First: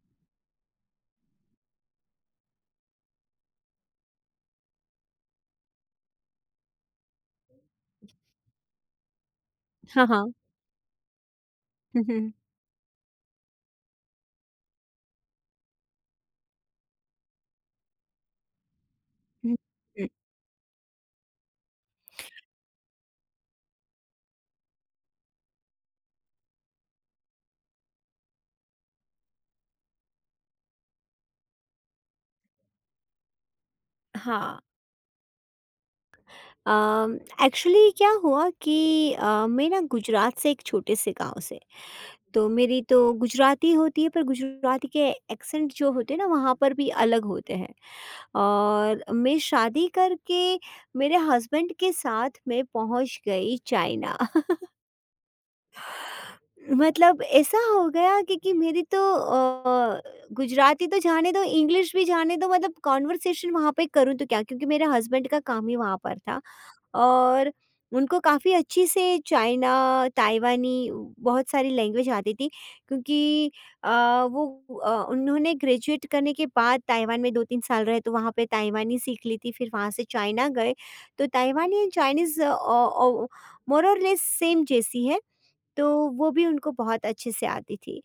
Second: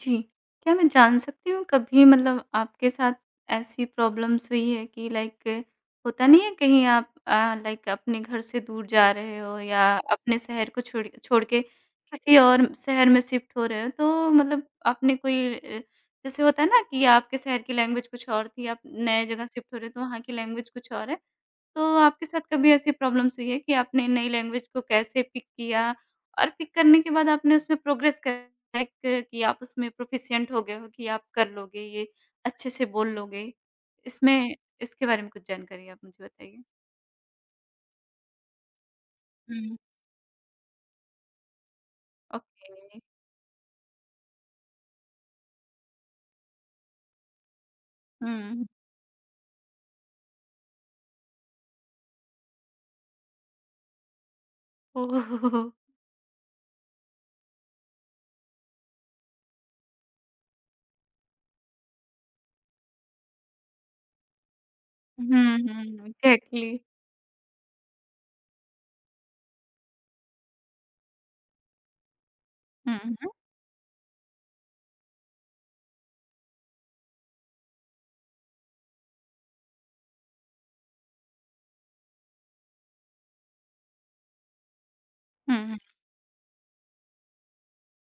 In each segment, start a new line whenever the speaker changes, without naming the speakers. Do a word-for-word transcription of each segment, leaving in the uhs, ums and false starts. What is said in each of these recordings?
जी। क्या मैं जान सकती हूँ कभी मतलब आपके साथ ऐसी प्रॉब्लम्स हुई है कि लाइक होता नहीं है कहीं आप अ, लाइक अपने घर से दूर जा रहे हो या
हाँ, हाँ।
अपने शहर को छोड़ छोड़ के
हुँ, हुँ,
किसी और शहर में शिफ्ट हो रहे हो तो मतलब आपने कोई अ, जैसे होता है ना कि आपके शहर की लैंग्वेज कुछ और थी, आप नए जगह
हुँ,
शिफ्ट हो रहे हो तो
हुँ।
वहाँ की लैंग्वेज कुछ और है। तो आपके साथ कभी ऐसी प्रॉब्लम्स हुई है कि आपने नई लैंग्वेज को कैसे पिक किया और पिक करने के बाद आपने उसमें प्रोग्रेस करा कि आप उसमें प्रोफिशिएंट हो गए हो कि आप कर लोगे ये, अच्छे से बोल लोगे? इसमें
हाँ,
इसके बारे में कुछ जानकारी आप मुझे बताइए?
अम, एक्चुअली क्या हुआ कि अ, मैं
हुँ।
ना गुजरात से एक छोटे से गाँव से। तो मेरी तो
ओके।
गुजराती होती है पर गुजराती के एक्सेंट जो होते हैं ना वहाँ पर भी अलग होते हैं।
हुँ।
और मैं शादी करके मेरे हस्बैंड के साथ मैं पहुँच गई चाइना।
ओह!
मतलब ऐसा हो गया क्योंकि मेरी तो अ, गुजराती तो जाने दो, इंग्लिश भी जाने दो, मतलब कन्वर्सेशन वहाँ पे करूँ तो क्या? क्योंकि मेरे
हुँ,
हस्बैंड का काम ही वहाँ
हुँ,
पर था
एग्ज़ैक्टली।
और उनको काफ़ी अच्छी से चाइना, ताइवानी बहुत सारी लैंग्वेज आती थी
हुँ, हुँ,
क्योंकि अ, वो अ, उन्होंने ग्रेजुएट करने के बाद ताइवान में दो तीन साल रहे तो वहाँ पे ताइवानी सीख ली थी, फिर वहाँ से चाइना गए। तो ताइवानी एंड चाइनीज़ अ, ओ मोर और लेस सेम जैसी है।
हुँ, हुँ,
तो वो भी उनको बहुत अच्छे से आती थी।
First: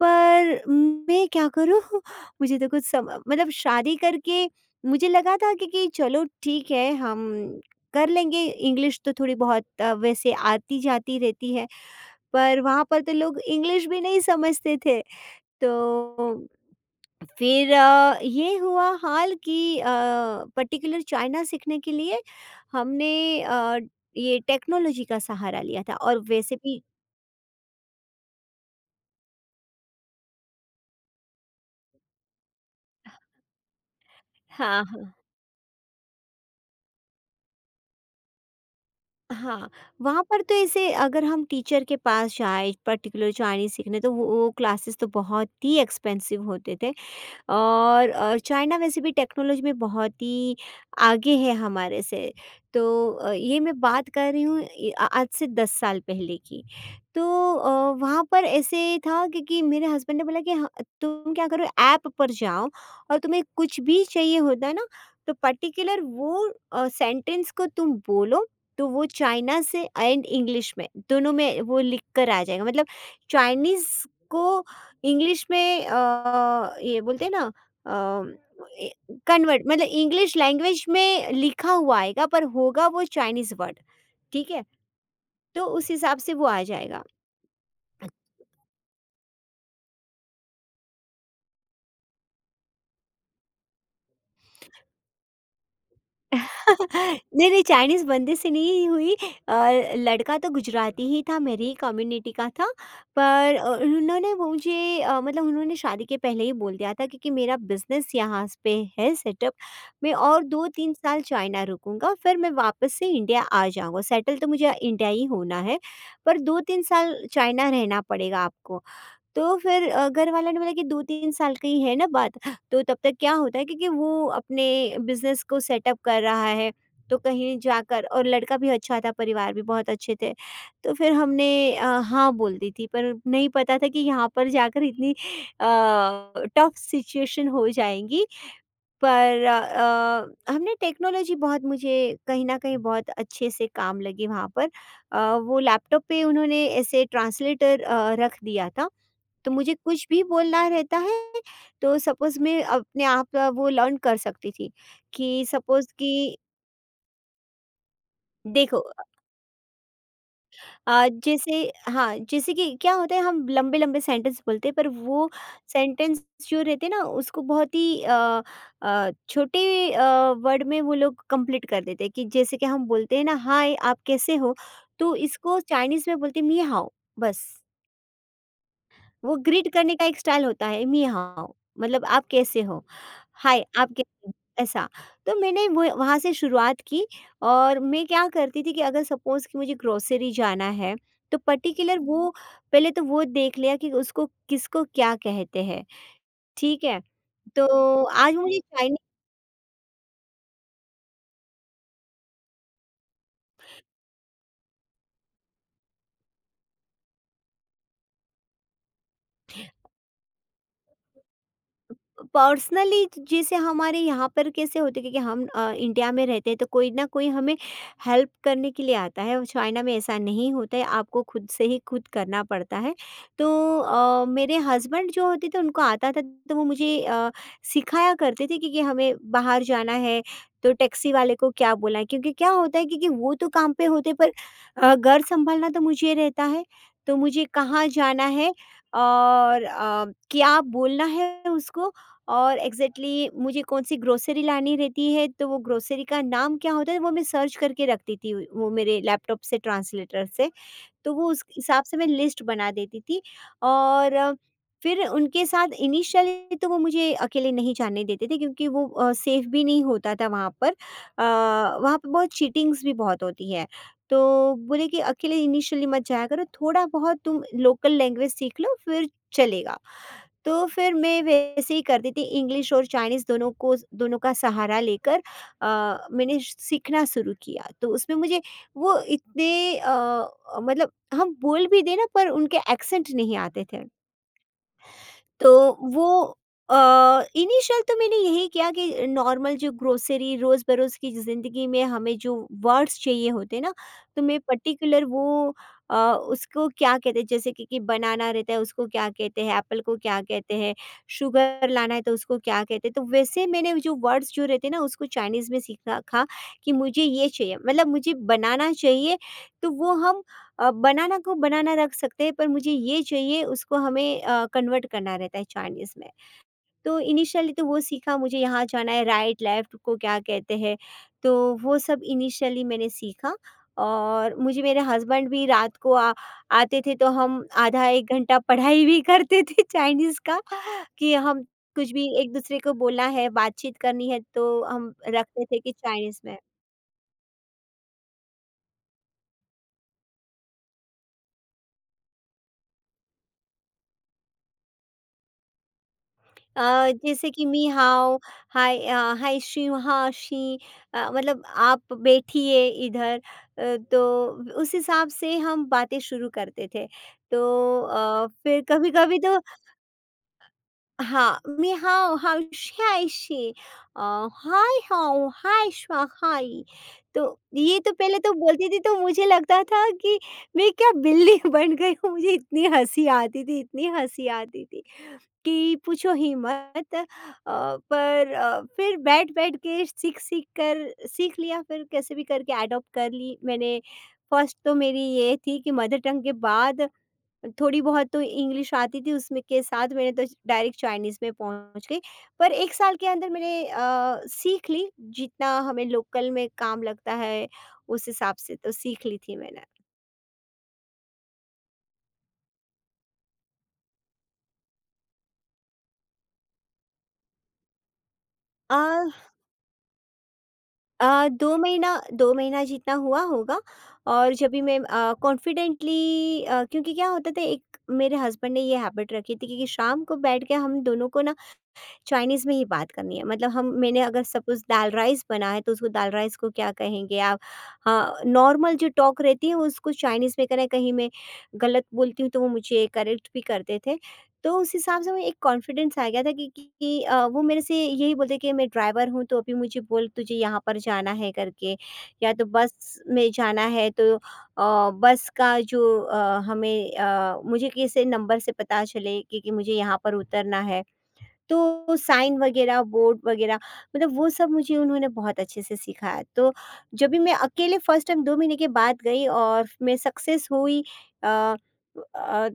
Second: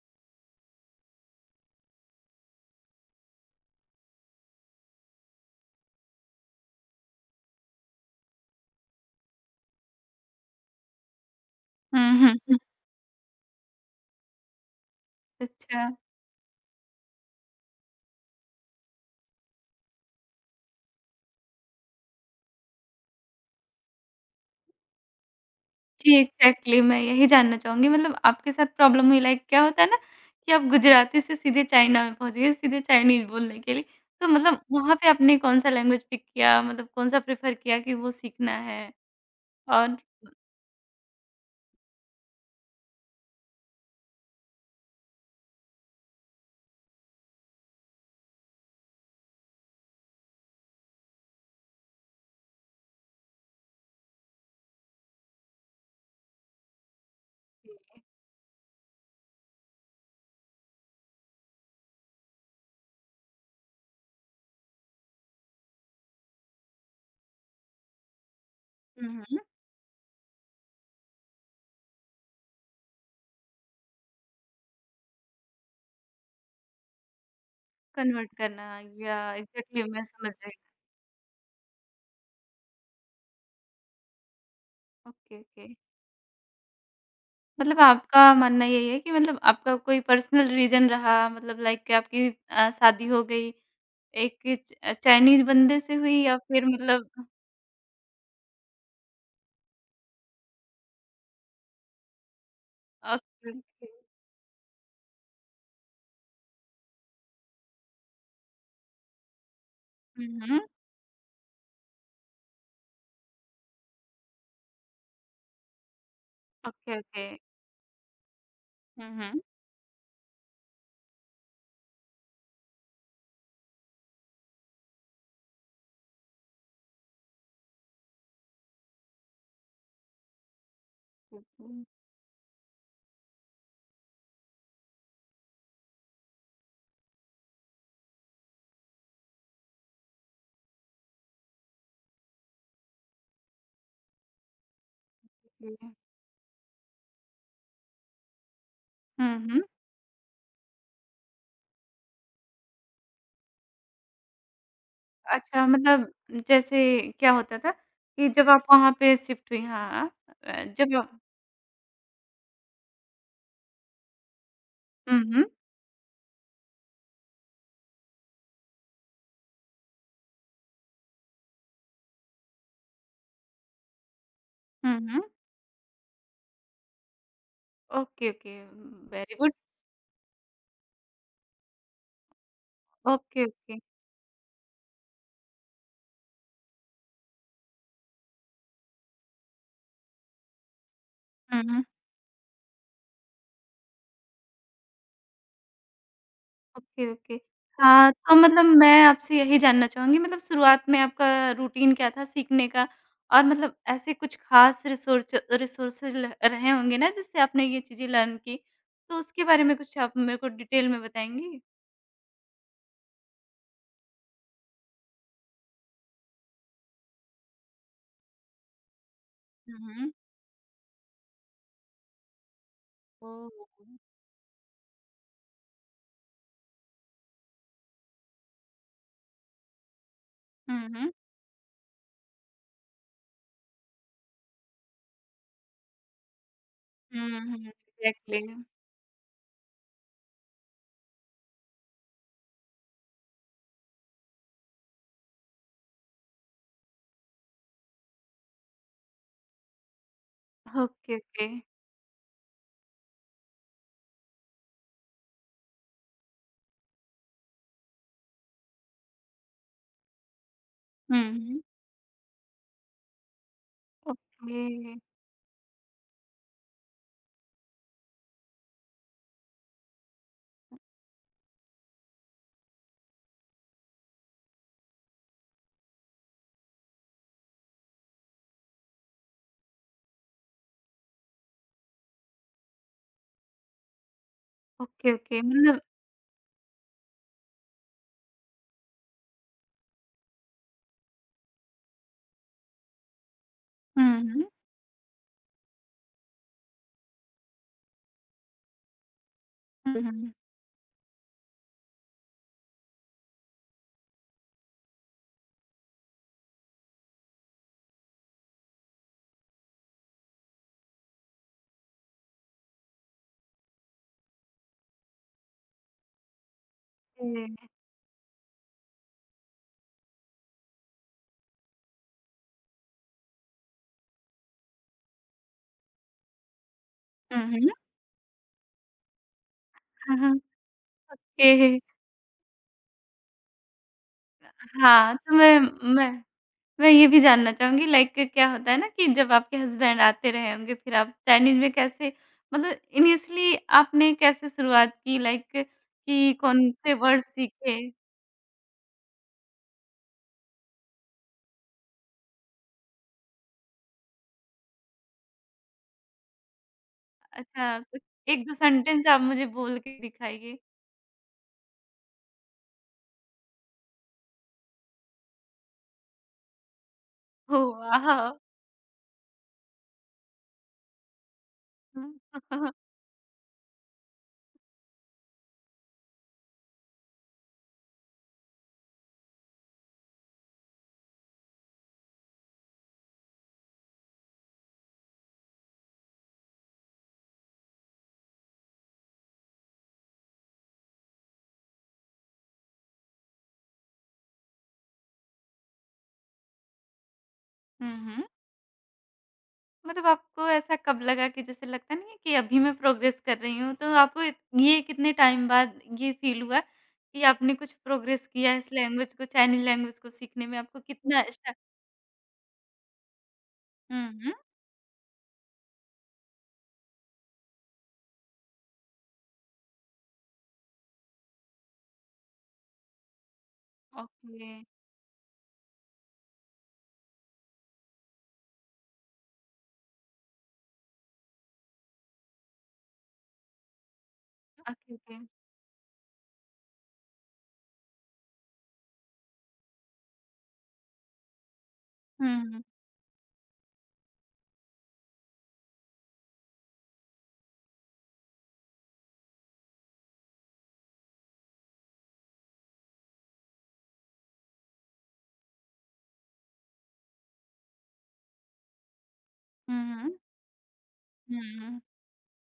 पर मैं क्या करूँ, मुझे तो कुछ सम मतलब शादी करके मुझे लगा था कि कि चलो ठीक है हम कर लेंगे, इंग्लिश तो थोड़ी बहुत अ, वैसे आती-जाती रहती है।
हुँ, हुँ, हुँ।
पर वहाँ पर तो लोग इंग्लिश भी नहीं समझते थे।
अच्छा।
तो फिर अ, ये हुआ हाल कि अ, पर्टिकुलर चाइना सीखने के लिए हमने अ, ये टेक्नोलॉजी का सहारा लिया था
जी,
और वैसे
एग्ज़ैक्टली
भी।
मैं यही जानना चाहूँगी मतलब आपके साथ प्रॉब्लम हुई लाइक क्या होता है ना कि आप गुजराती से सीधे चाइना में पहुँच गए, सीधे चाइनीज़ बोलने के लिए। तो मतलब
हाँ,
वहाँ पे
हाँ।
आपने कौन-सा लैंग्वेज पिक किया मतलब कौन-सा प्रेफ़र किया कि वो सीखना है
हाँ,
और
वहाँ पर तो ऐसे अगर हम टीचर के पास जाएँ पर्टिकुलर चाइनीज़ सीखने तो वो वो क्लासेस तो बहुत ही एक्सपेंसिव होते थे। और अ, चाइना वैसे भी टेक्नोलॉजी में बहुत ही आगे है हमारे से। तो अ, ये मैं बात कर रही हूँ, ये आ- आज से दस साल पहले की। तो अ, वहाँ पर ऐसे था क्योंकि मेरे हस्बैंड ने बोला कि "हाँ, तुम क्या करो, ऐप पर जाओ और तुम्हें कुछ भी चाहिए होता है ना तो पर्टिकुलर वो सेंटेंस को तुम बोलो तो वो
हुँ, हुँ।
चाइना से एंड इंग्लिश में दोनों में वो लिख कर आ जाएगा। मतलब चाइनीज को इंग्लिश में अ, ये बोलते हैं ना, अ,
कन्वर्ट करना
ए
या
कन्वर्ट
एग्ज़ैक्टली
मतलब
मैं समझ
इंग्लिश
गई।
लैंग्वेज में लिखा हुआ आएगा पर होगा वो चाइनीज़ वर्ड, ठीक है?
ओके,
तो
ओके।
उस हिसाब से वो आ जाएगा।
मतलब आपका मानना यही है कि मतलब आपका कोई पर्सनल रीज़न रहा मतलब लाइक कि आपकी अ, शादी हो गई एक च चाइनीज़ बंदे से हुई या फिर मतलब
नहीं, नहीं, चाइनीज़ बंदे से नहीं हुई। अ, लड़का तो गुजराती ही था, मेरी ही कम्युनिटी का था।
ओके,
पर अ,
ओके।
उन्होंने वो मुझे अ, मतलब उन्होंने शादी के पहले ही बोल दिया था क्योंकि मेरा बिज़नेस यहाँ स पे है सेटअप। मैं
हुँ,
और
हुँ।
दो तीन साल चाइना रुकूँगा, फिर मैं वापस से इंडिया आ जाऊँगा। सेटल तो मुझे इंडिया ही होना है, पर दो तीन
ओके,
साल
ओके।
चाइना रहना पड़ेगा आपको।
हुँ, हुँ।
तो फिर अ, घर वालों ने बोला कि दो तीन साल की है ना बात, तो तब तक क्या होता है क्योंकि वो अपने बिज़नेस को सेटअप कर रहा है, तो कहीं जाकर, और लड़का भी अच्छा था, परिवार भी बहुत अच्छे थे। तो फिर हमने
ओके।
अ, हाँ बोल दी थी, पर नहीं पता था कि यहाँ पर जाकर इतनी अ, टफ सिचुएशन हो जाएगी। पर अ, अ, हमने टेक्नोलॉजी बहुत मुझे कहीं न कहीं बहुत अच्छे से काम लगी वहाँ पर। अ, वो लैपटॉप पे उन्होंने ऐसे ट्रांसलेटर अ, रख दिया था।
हुँ,
तो
हुँ।
मुझे कुछ भी बोलना रहता है तो सपोज़ मैं अपने आप अ, वो लर्न कर सकती थी कि
अच्छा
सपोज़
मतलब
कि
जैसे क्या होता था कि जब आप
देखो,
वहाँ पे शिफ्ट हुई हाँ, अ, जब
अ,
आप
जैसे हाँ, जैसे कि क्या होता है हम लंबे-लंबे सेंटेंस बोलते हैं पर
हुँ,
वो
हुँ।
सेंटेंस जो रहते हैं ना उसको बहुत ही अ अ, छोटे अ, वर्ड में वो लोग कंप्लीट कर देते हैं कि जैसे कि हम बोलते हैं ना हाय आप कैसे हो?
हुँ,
तो
हुँ।
इसको चाइनीज़ में बोलते हैं "नी हाओ" बस।
Okay, okay. वेरी
वो
गुड।
ग्रीट करने का एक स्टाइल होता है, मियाओ मतलब आप कैसे हो?
Okay,
hi
okay.
आप कैसे हो? ऐसा। तो मैंने वो वहाँ से शुरुआत की और मैं क्या करती थी कि अगर सपोज़ कि मुझे ग्रोसरी जाना है, तो
हुँ, हुँ।
पर्टिकुलर वो पहले तो वो देख लिया कि उसको किसको क्या कहते हैं, ठीक है?
Okay, okay.
तो
हाँ, तो
आज मुझे
मतलब
चाइनीज़
मैं आपसे यही जानना चाहूँगी मतलब शुरुआत में आपका रूटीन क्या था सीखने का? और मतलब ऐसे कुछ ख़ास रिसोर्च रिसोर्सेज़ ल रहे होंगे ना जिससे आपने ये चीज़ें लर्न की, तो उसके बारे में कुछ आप मेरे को डिटेल में बताएँगी?
पर्सनली जैसे हमारे यहाँ पर कैसे होते क्योंकि हम अ, इंडिया में रहते हैं तो कोई ना कोई हमें हेल्प करने के लिए आता है, और चाइना में
Mhm.
ऐसा नहीं होता है, आपको खुद से ही खुद करना पड़ता है। तो
Oh.
अ, मेरे हस्बैंड जो होते थे उनको आता था तो वो मुझे अ, सिखाया करते थे क्योंकि हमें बाहर जाना है तो
Mhm.
टैक्सी वाले को क्या बोलना है, क्योंकि क्या होता है क्योंकि वो तो काम पे होते पर अ, घर संभालना तो मुझे रहता है, तो मुझे
Mhm.
कहाँ जाना
एग्ज़ैक्टली
है और अ, क्या बोलना है उसको। और एग्जैक्टली exactly मुझे कौन सी ग्रोसरी लानी रहती है तो वो ग्रोसरी का नाम क्या होता है वो मैं सर्च करके रखती थी वो मेरे लैपटॉप से ट्रांसलेटर से। तो
ओके,
वो उस
ओके।
हिसाब से मैं लिस्ट बना देती थी और अ, फिर उनके साथ इनिशियली तो वो मुझे अकेले नहीं जाने देते थे क्योंकि वो सेफ भी नहीं होता था वहाँ पर। अ,
हुँ,
वहाँ पर बहुत चीटिंग्स भी बहुत होती है, तो
ओके,
बोले कि अकेले इनिशियली मत जाया करो, थोड़ा बहुत तुम लोकल लैंग्वेज सीख लो फिर चलेगा। तो फिर मैं वैसे ही करती थी, इंग्लिश और चाइनीज़ दोनों को दोनों का सहारा लेकर अ, मैंने सीखना शुरू किया। तो उसमें मुझे वो इतने अ, मतलब हम बोल भी दें ना पर उनके एक्सेंट नहीं आते थे।
ओके, ओके
तो
मतलब
वो अ, इनिशियल तो मैंने यही किया कि नॉर्मल जो ग्रोसरी रोज़-बरोज़ की ज़िंदगी में हमें जो वर्ड्स चाहिए होते हैं ना,
हुँ,
तो मैं
हुँ,
पर्टिकुलर वो अ, उसको क्या कहते हैं, जैसे कि कि बनाना रहता है उसको क्या कहते हैं, एप्पल
हुँ,
को क्या
हुँ।
कहते हैं, शुगर लाना है तो उसको क्या कहते हैं। तो वैसे मैंने जो वर्ड्स जो रहते हैं ना उसको चाइनीज़ में सीखा, खा कि मुझे ये चाहिए मतलब मुझे बनाना चाहिए, तो वो हम अ, बनाना को बनाना रख सकते हैं पर मुझे ये चाहिए, उसको हमें अ, कन्वर्ट करना रहता है चाइनीज़ में। तो इनिशियली तो वो सीखा, मुझे यहाँ जाना है, राइट लेफ़्ट को क्या कहते हैं, तो वो सब इनिशियली मैंने सीखा। और मुझे मेरे हस्बैंड भी रात को आ आते थे तो
हुँ,
हम
हुँ।
आधा एक घंटा पढ़ाई भी करते थे चाइनीज़ का कि हम
ओके
कुछ भी एक-दूसरे को बोलना है, बातचीत करनी है तो हम
हाँ, तो
रखते
मैं
थे कि
मैं
चाइनीज़ में।
मैं ये भी जानना चाहूँगी लाइक क्या होता है ना कि जब आपके हस्बैंड आते रहे होंगे फिर आप चाइनीज़ में कैसे मतलब इनिशियली आपने कैसे शुरुआत की लाइक कि
अ,
कौन से वर्ड
जैसे कि मी
सीखे?
हाउ हाय, अ, हाय शी हाँ शी, अ, मतलब आप बैठिए इधर। अ, तो उस हिसाब से हम बातें शुरू करते थे।
अच्छा
तो
कुछ
अ,
एक दो
फिर
सेंटेंस
कभी-कभी
आप
तो
मुझे बोल के दिखाइए।
हाँ, मी हाउ हाउ श हाय she, a, hi how hi श्वा हाय। तो
ओह
ये तो
वाह!
पहले तो बोलती थी तो मुझे लगता था कि मैं क्या बिल्ली बन गई
हुँ।
हूँ, मुझे
हुँ,
इतनी
हुँ।
हँसी आती थी, इतनी हँसी आती थी। कि पूछो ही मत। अ, पर अ, फिर बैठ-बैठ के सीख-सीख कर सीख लिया, फिर कैसे भी करके एडॉप्ट कर ली मैंने। फर्स्ट तो मेरी ये थी कि मदर टंग के बाद थोड़ी बहुत तो इंग्लिश आती थी, उसमें के साथ मैंने तो डायरेक्ट चाइनीज़ में पहुँच गई। पर एक साल के अंदर मैंने अ, सीख ली, जितना हमें लोकल में काम लगता है उस हिसाब से तो सीख ली थी मैंने।
मतलब आपको ऐसा कब लगा कि जैसे लगता नहीं है कि अभी मैं प्रोग्रेस कर रही हूँ, तो आपको इत ये कितने टाइम बाद ये फ़ील हुआ कि आपने कुछ प्रोग्रेस किया है इस
अ
लैंग्वेज को चाइनीज़ लैंग्वेज को सीखने में आपको कितना
अ,
अच्छा
दो महीना, दो महीना जितना हुआ होगा।
हुँ, हुँ।
और जब भी मैं अ, कॉन्फिडेंटली अ, क्योंकि क्या होता था, एक मेरे हस्बैंड ने ये हैबिट रखी थी कि कि शाम को बैठ के हम दोनों को ना चाइनीज़ में ही बात करनी है, मतलब हम मैंने अगर
ओके,
सपोज़ दाल राइस बना है तो उसको दाल राइस को क्या कहेंगे आप? हाँ, नॉर्मल जो टॉक रहती है उसको चाइनीज़ में करना है। कहीं मैं गलत बोलती हूँ तो वो मुझे करेक्ट भी करते थे। तो उस
ओके,
हिसाब से
ओके।
मुझे एक कॉन्फिडेंस आ गया था कि, कि, कि अ, वो मेरे से यही बोलते कि मैं ड्राइवर हूँ तो अभी मुझे बोल तुझे यहाँ पर जाना है करके, या
हुँ,
तो
हुँ।
बस में जाना है तो अ, बस का जो अ, हमें अ, मुझे किसी नंबर से पता चले कि, कि मुझे यहाँ पर उतरना है, तो साइन वगैरह, बोर्ड वगैरह, मतलब वो सब मुझे उन्होंने बहुत अच्छे से सिखाया। तो जब भी मैं अकेले फ़र्स्ट टाइम दो महीने के बाद गई और
हुँ,
मैं
हुँ।
सक्सेस हुई, अ
हुँ।
अ,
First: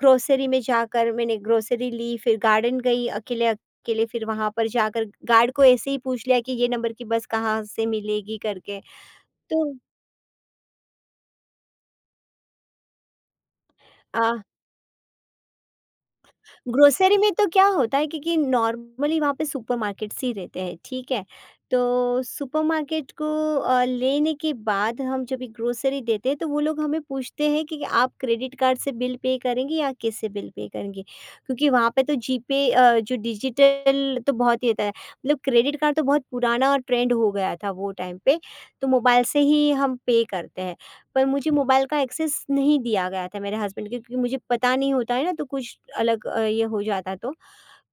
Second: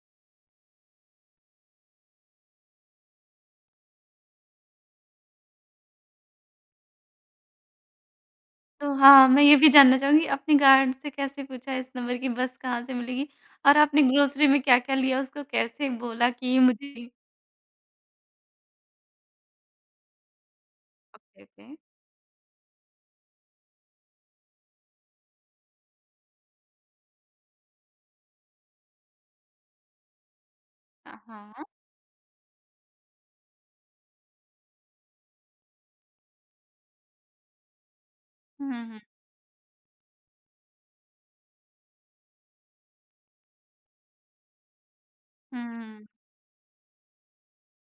ग्रोसरी में जाकर मैंने ग्रोसरी ली, फिर गार्डन गई अकेले, अकेले फिर वहाँ पर जाकर गार्ड को ऐसे ही पूछ लिया कि ये नंबर की बस कहाँ से मिलेगी करके।
तो हाँ, मैं ये
तो
भी जानना चाहूँगी आपने गार्ड से कैसे पूछा इस नंबर की बस कहाँ से मिलेगी? और आपने
अ
ग्रोसरी में क्या-क्या लिया उसको कैसे बोला कि ये मुझे
ग्रोसरी में तो क्या होता है क्योंकि नॉर्मली वहाँ पे सुपरमार्केट्स ही रहते हैं, ठीक है?
Okay, okay.
तो सुपरमार्केट को अ, लेने के बाद हम जब ये ग्रोसरी देते हैं तो वो लोग हमें पूछते हैं कि आप क्रेडिट कार्ड से बिल पे करेंगे या कैसे बिल पे करेंगे?
अ, हाँ।
क्योंकि वहाँ पे तो जीपे अ, जो डिजिटल तो बहुत ही होता है, मतलब क्रेडिट कार्ड तो बहुत पुराना ट्रेंड हो गया था वो टाइम पे, तो
Mhm,
मोबाइल से ही हम पे करते हैं। पर मुझे मोबाइल का एक्सेस नहीं दिया गया था मेरे हस्बैंड को क्योंकि मुझे पता नहीं होता है ना तो कुछ
mhm.
अलग अ, ये हो जाता तो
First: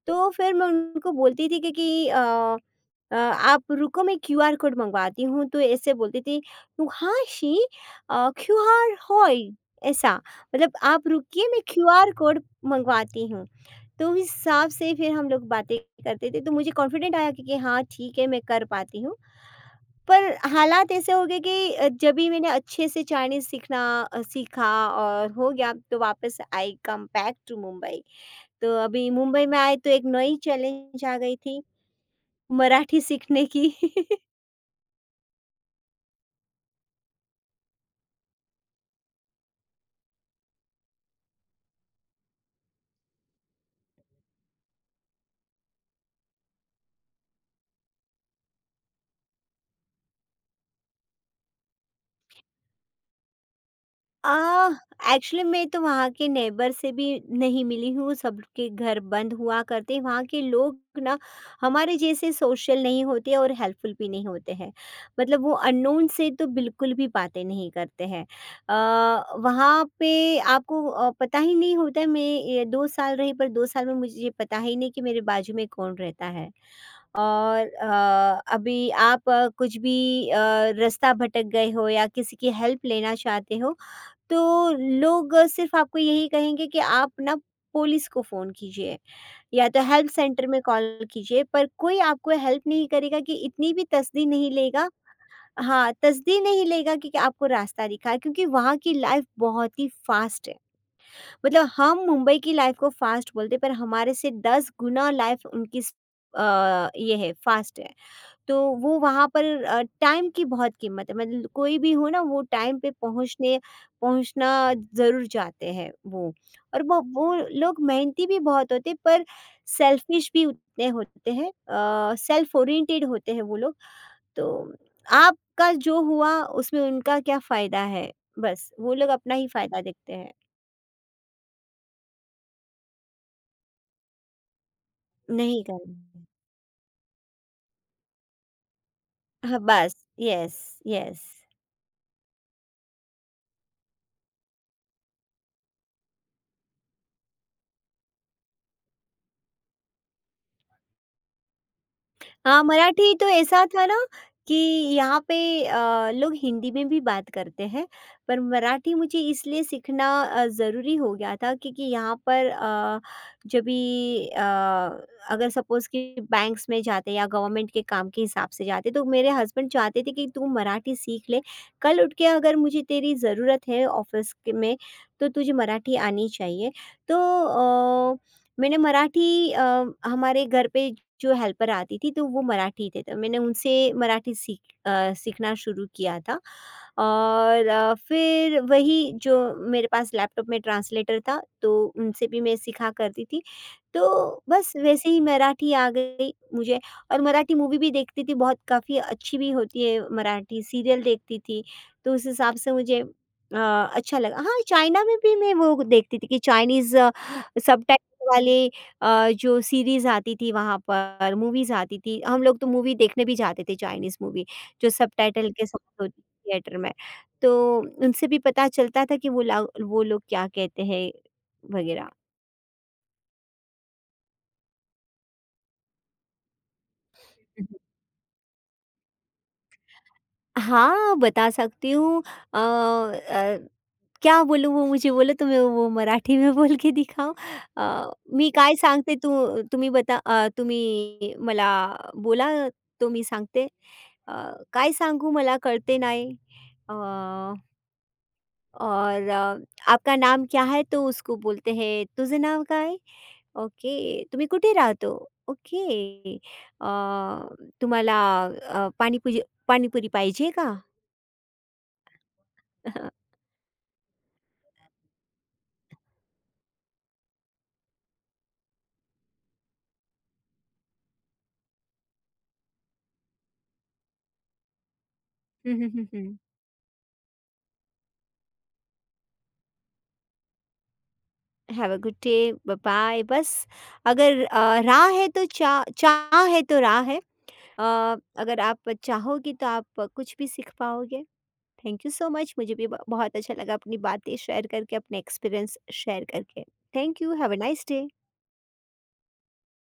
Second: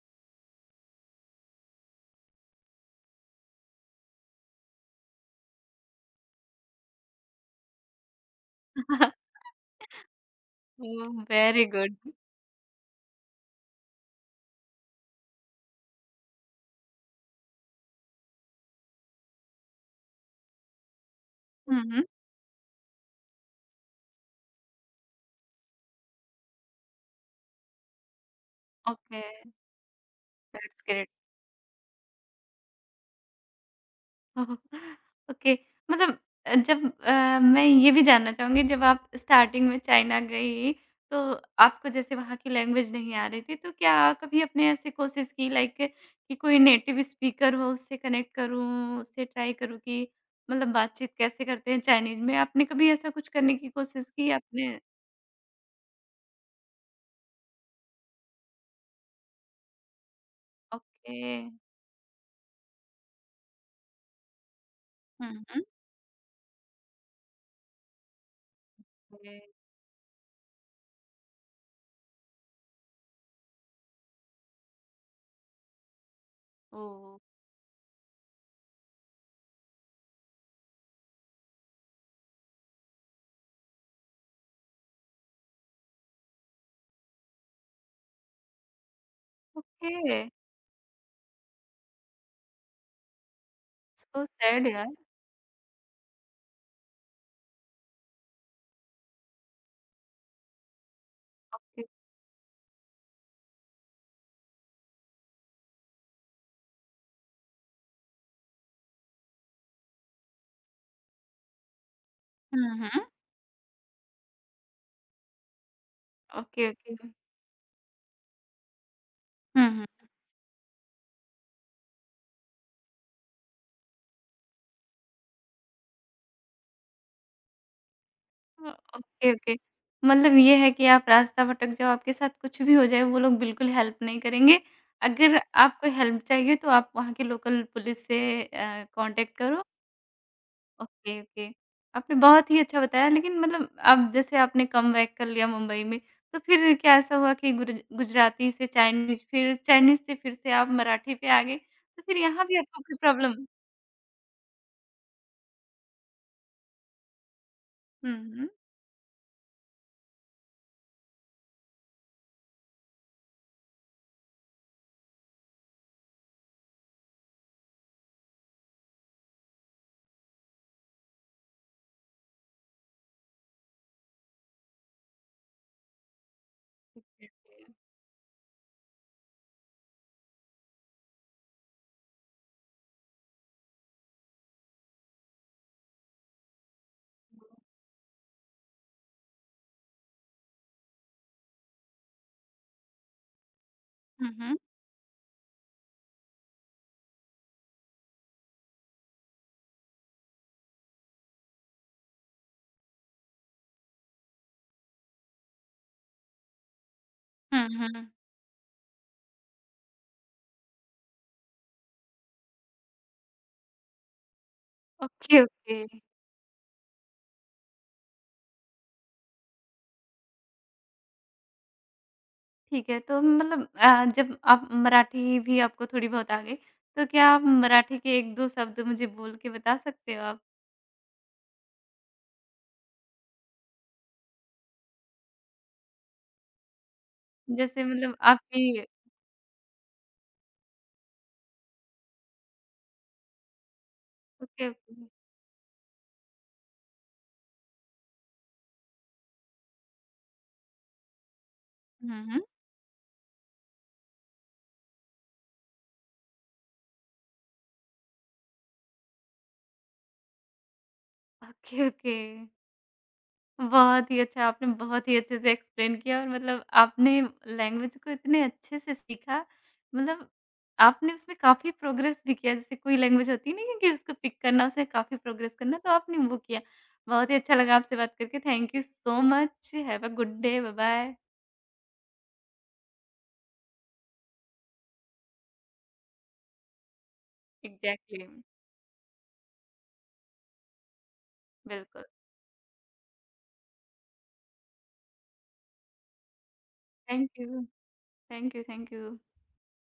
तो फिर मैं उनको बोलती थी कि, कि अ, अ, आप रुको मैं क्यूआर कोड मंगवाती हूँ, तो ऐसे बोलती थी। तो हाँ, शी क्यूआर होय ऐसा, मतलब आप
Oh,
रुकिए मैं
very good.
क्यूआर कोड मंगवाती हूँ। तो उस हिसाब से फिर हम लोग बातें करते थे, तो मुझे कॉन्फिडेंट आया कि कि हाँ, ठीक है मैं कर पाती हूँ। पर हालात ऐसे हो गए कि अ,
Mhm.
जब भी मैंने अच्छे से चाइनीज़ सीखना अ, सीखा और हो गया तो वापस आई, कम बैक टू मुंबई। तो अभी मुंबई
Okay,
में आए तो एक नई
that's
चैलेंज
great.
आ गई थी, मराठी सीखने की।
ओके मतलब अ, जब अ, मैं ये भी जानना चाहूँगी जब आप स्टार्टिंग में चाइना गई, तो आपको जैसे वहाँ की लैंग्वेज नहीं आ रही थी, तो क्या कभी आपने ऐसे कोशिश की लाइक कि कोई नेटिव स्पीकर हो उससे कनेक्ट करूँ, उससे ट्राई करूँ कि मतलब बातचीत कैसे करते हैं चाइनीज़ में? आपने कभी ऐसा कुछ करने की कोशिश की
आ,
आपने?
एक्चुअली मैं तो वहाँ के नेबर से भी नहीं मिली हूँ। सबके घर बंद हुआ करते हैं। वहाँ के लोग
ओके।
ना हमारे जैसे सोशल नहीं होते और हेल्पफुल भी नहीं होते हैं।
हुँ,
मतलब वो
हुँ।
अननोन से तो बिल्कुल भी बातें नहीं करते हैं।
ओके,
आ, वहाँ पे आपको आ, पता ही नहीं होता है। मैं ये दो साल रही, पर दो साल में मुझे ये पता ही नहीं कि मेरे बाजू में कौन रहता है।
ओह!
और अ, अभी आप अ, कुछ भी अ, रास्ता भटक गए हो या किसी की हेल्प लेना चाहते हो, तो लोग सिर्फ़ आपको यही कहेंगे कि आप ना पुलिस को फ़ोन कीजिए या तो हेल्प
ओके,
सेंटर में कॉल कीजिए, पर कोई आपको हेल्प नहीं करेगा, कि इतनी भी
सो
तसदी नहीं
सैड
लेगा।
यार।
हाँ, तसदी नहीं लेगा कि क्या आपको रास्ता दिखा है, क्योंकि वहाँ की लाइफ़ बहुत ही फ़ास्ट है। मतलब
ओके।
हम मुंबई की लाइफ़ को फ़ास्ट बोलते हैं, पर हमारे से दस गुना लाइफ़ उनकी स अ, ये है, फ़ास्ट है। तो वो वहाँ पर अ, टाइम की बहुत कीमत है। मतलब कोई भी हो ना, वो
हुँ,
टाइम पे
हुँ।
पहुँचने पहुँचना ज़रूर चाहते हैं वो।
ओके,
और वो
ओके।
वो लोग मेहनती भी बहुत होते हैं, पर
हुँ, हुँ।
सेल्फिश भी उतने होते हैं। सेल्फ ओरिएंटेड होते हैं वो लोग। तो आपका जो हुआ उसमें उनका क्या फ़ायदा है,
अ,
बस वो लोग
ओके,
अपना ही
ओके।
फ़ायदा देखते हैं।
मतलब ये है कि आप रास्ता भटक जाओ, आपके साथ कुछ भी हो जाए, वो लोग बिल्कुल हेल्प नहीं करेंगे। अगर
नहीं
आपको हेल्प
करेंगे।
चाहिए तो आप वहाँ के लोकल पुलिस से अ, कॉन्टैक्ट
हाँ,
करो।
बस, यस।
Okay,
yes.
ओके। आपने बहुत ही अच्छा बताया लेकिन मतलब अब जैसे आपने कमबैक कर लिया मुंबई में, तो फिर क्या ऐसा हुआ कि गुरज गुजराती से चाइनीज़ फिर चाइनीज़ से फिर से आप मराठी पे आ गए, तो फिर यहाँ भी
हाँ,
आपको कोई
मराठी तो
प्रॉब्लम
ऐसा था ना कि यहाँ पे अ, लोग हिंदी में भी बात करते हैं,
हुँ,
पर
हुँ।
मराठी मुझे इसलिए सीखना अ, ज़रूरी हो गया था क्योंकि यहाँ पर अ, जब भी अ, अगर सपोज़ कि बैंक्स में जाते या गवर्नमेंट के काम के हिसाब से जाते, तो मेरे हस्बैंड चाहते थे कि तू मराठी सीख ले। कल उठ के अगर मुझे तेरी ज़रूरत है ऑफ़िस के में, तो तुझे मराठी आनी चाहिए। तो
ओके, ओके।
अ, मैंने मराठी अ, हमारे घर पे जो हेल्पर आती थी तो वो मराठी थे, तो मैंने उनसे मराठी सीख अ, सीखना शुरू किया था। और अ, फिर वही जो मेरे पास लैपटॉप में ट्रांसलेटर था, तो उनसे भी मैं सीखा करती थी। तो
हुँ, हुँ।
बस वैसे ही मराठी आ गई मुझे। और मराठी मूवी भी देखती थी, बहुत काफ़ी अच्छी भी होती है, मराठी सीरियल देखती थी, तो उस हिसाब से मुझे अ, अच्छा लगा। हाँ, चाइना में भी मैं वो देखती थी कि चाइनीज़
हुँ, हुँ।
सबटाइटल वाले अ, जो सीरीज़ आती थी वहाँ पर, मूवीज़ आती थी, हम लोग तो मूवी देखने भी जाते थे चाइनीज़ मूवी, जो
ओके,
सबटाइटल के
ओके।
साथ होती थी थिएटर में। तो उनसे भी पता चलता था कि वो ला वो लोग क्या कहते हैं वगैरह।
ठीक है, तो मतलब अ, जब आप मराठी भी आपको थोड़ी बहुत आ गई, तो क्या आप मराठी के एक दो शब्द मुझे बोल के बता सकते हो आप?
हाँ, बता सकती हूँ। अ अ, क्या बोलू, वो मुझे बोले तुम्ही वो मराठी में बोल के दिखाव।
जैसे
अ,
मतलब
मी काय
आपकी
सांगते, तू तुम्ही बता, अ, तुम्ही मला बोला तो मी सांगते। अ,
ओके,
काय
ओके।
सांगू, मला कळते नाही। अ, और अ, आपका नाम क्या है? तो उसको बोलते हैं,
हुँ,
तुझं
हुँ।
नाव काय? ओके। तुम्ही कुठे राहतो? ओके। अ, तुम्हाला अ, पाणीपुरी पाणीपुरी पाहिजे का?
Okay, okay. बहुत ही अच्छा, आपने बहुत ही अच्छे से एक्सप्लेन किया और मतलब आपने लैंग्वेज को इतने अच्छे से सीखा, मतलब आपने उसमें काफ़ी प्रोग्रेस भी किया। जैसे कोई लैंग्वेज होती नहीं है कि उसको पिक करना, उसे काफ़ी प्रोग्रेस
हुँ,
करना,
हुँ,
तो
हुँ,
आपने वो
हुँ।
किया। बहुत ही अच्छा लगा आपसे बात करके। Thank you so much. Have a good day. Bye bye.
Have a good day, bye bye. बस अगर अ, राह है तो चा चाह है तो राह है। अ,
एग्ज़ैक्टली
अगर आप चाहोगे तो आप कुछ भी सीख पाओगे।
बिल्कुल।
थैंक यू सो मच, मुझे भी ब बहुत अच्छा लगा अपनी बातें शेयर करके, अपने एक्सपीरियंस शेयर करके। Thank you,
thank
have a
you.
Nice day.
Thank you, thank you.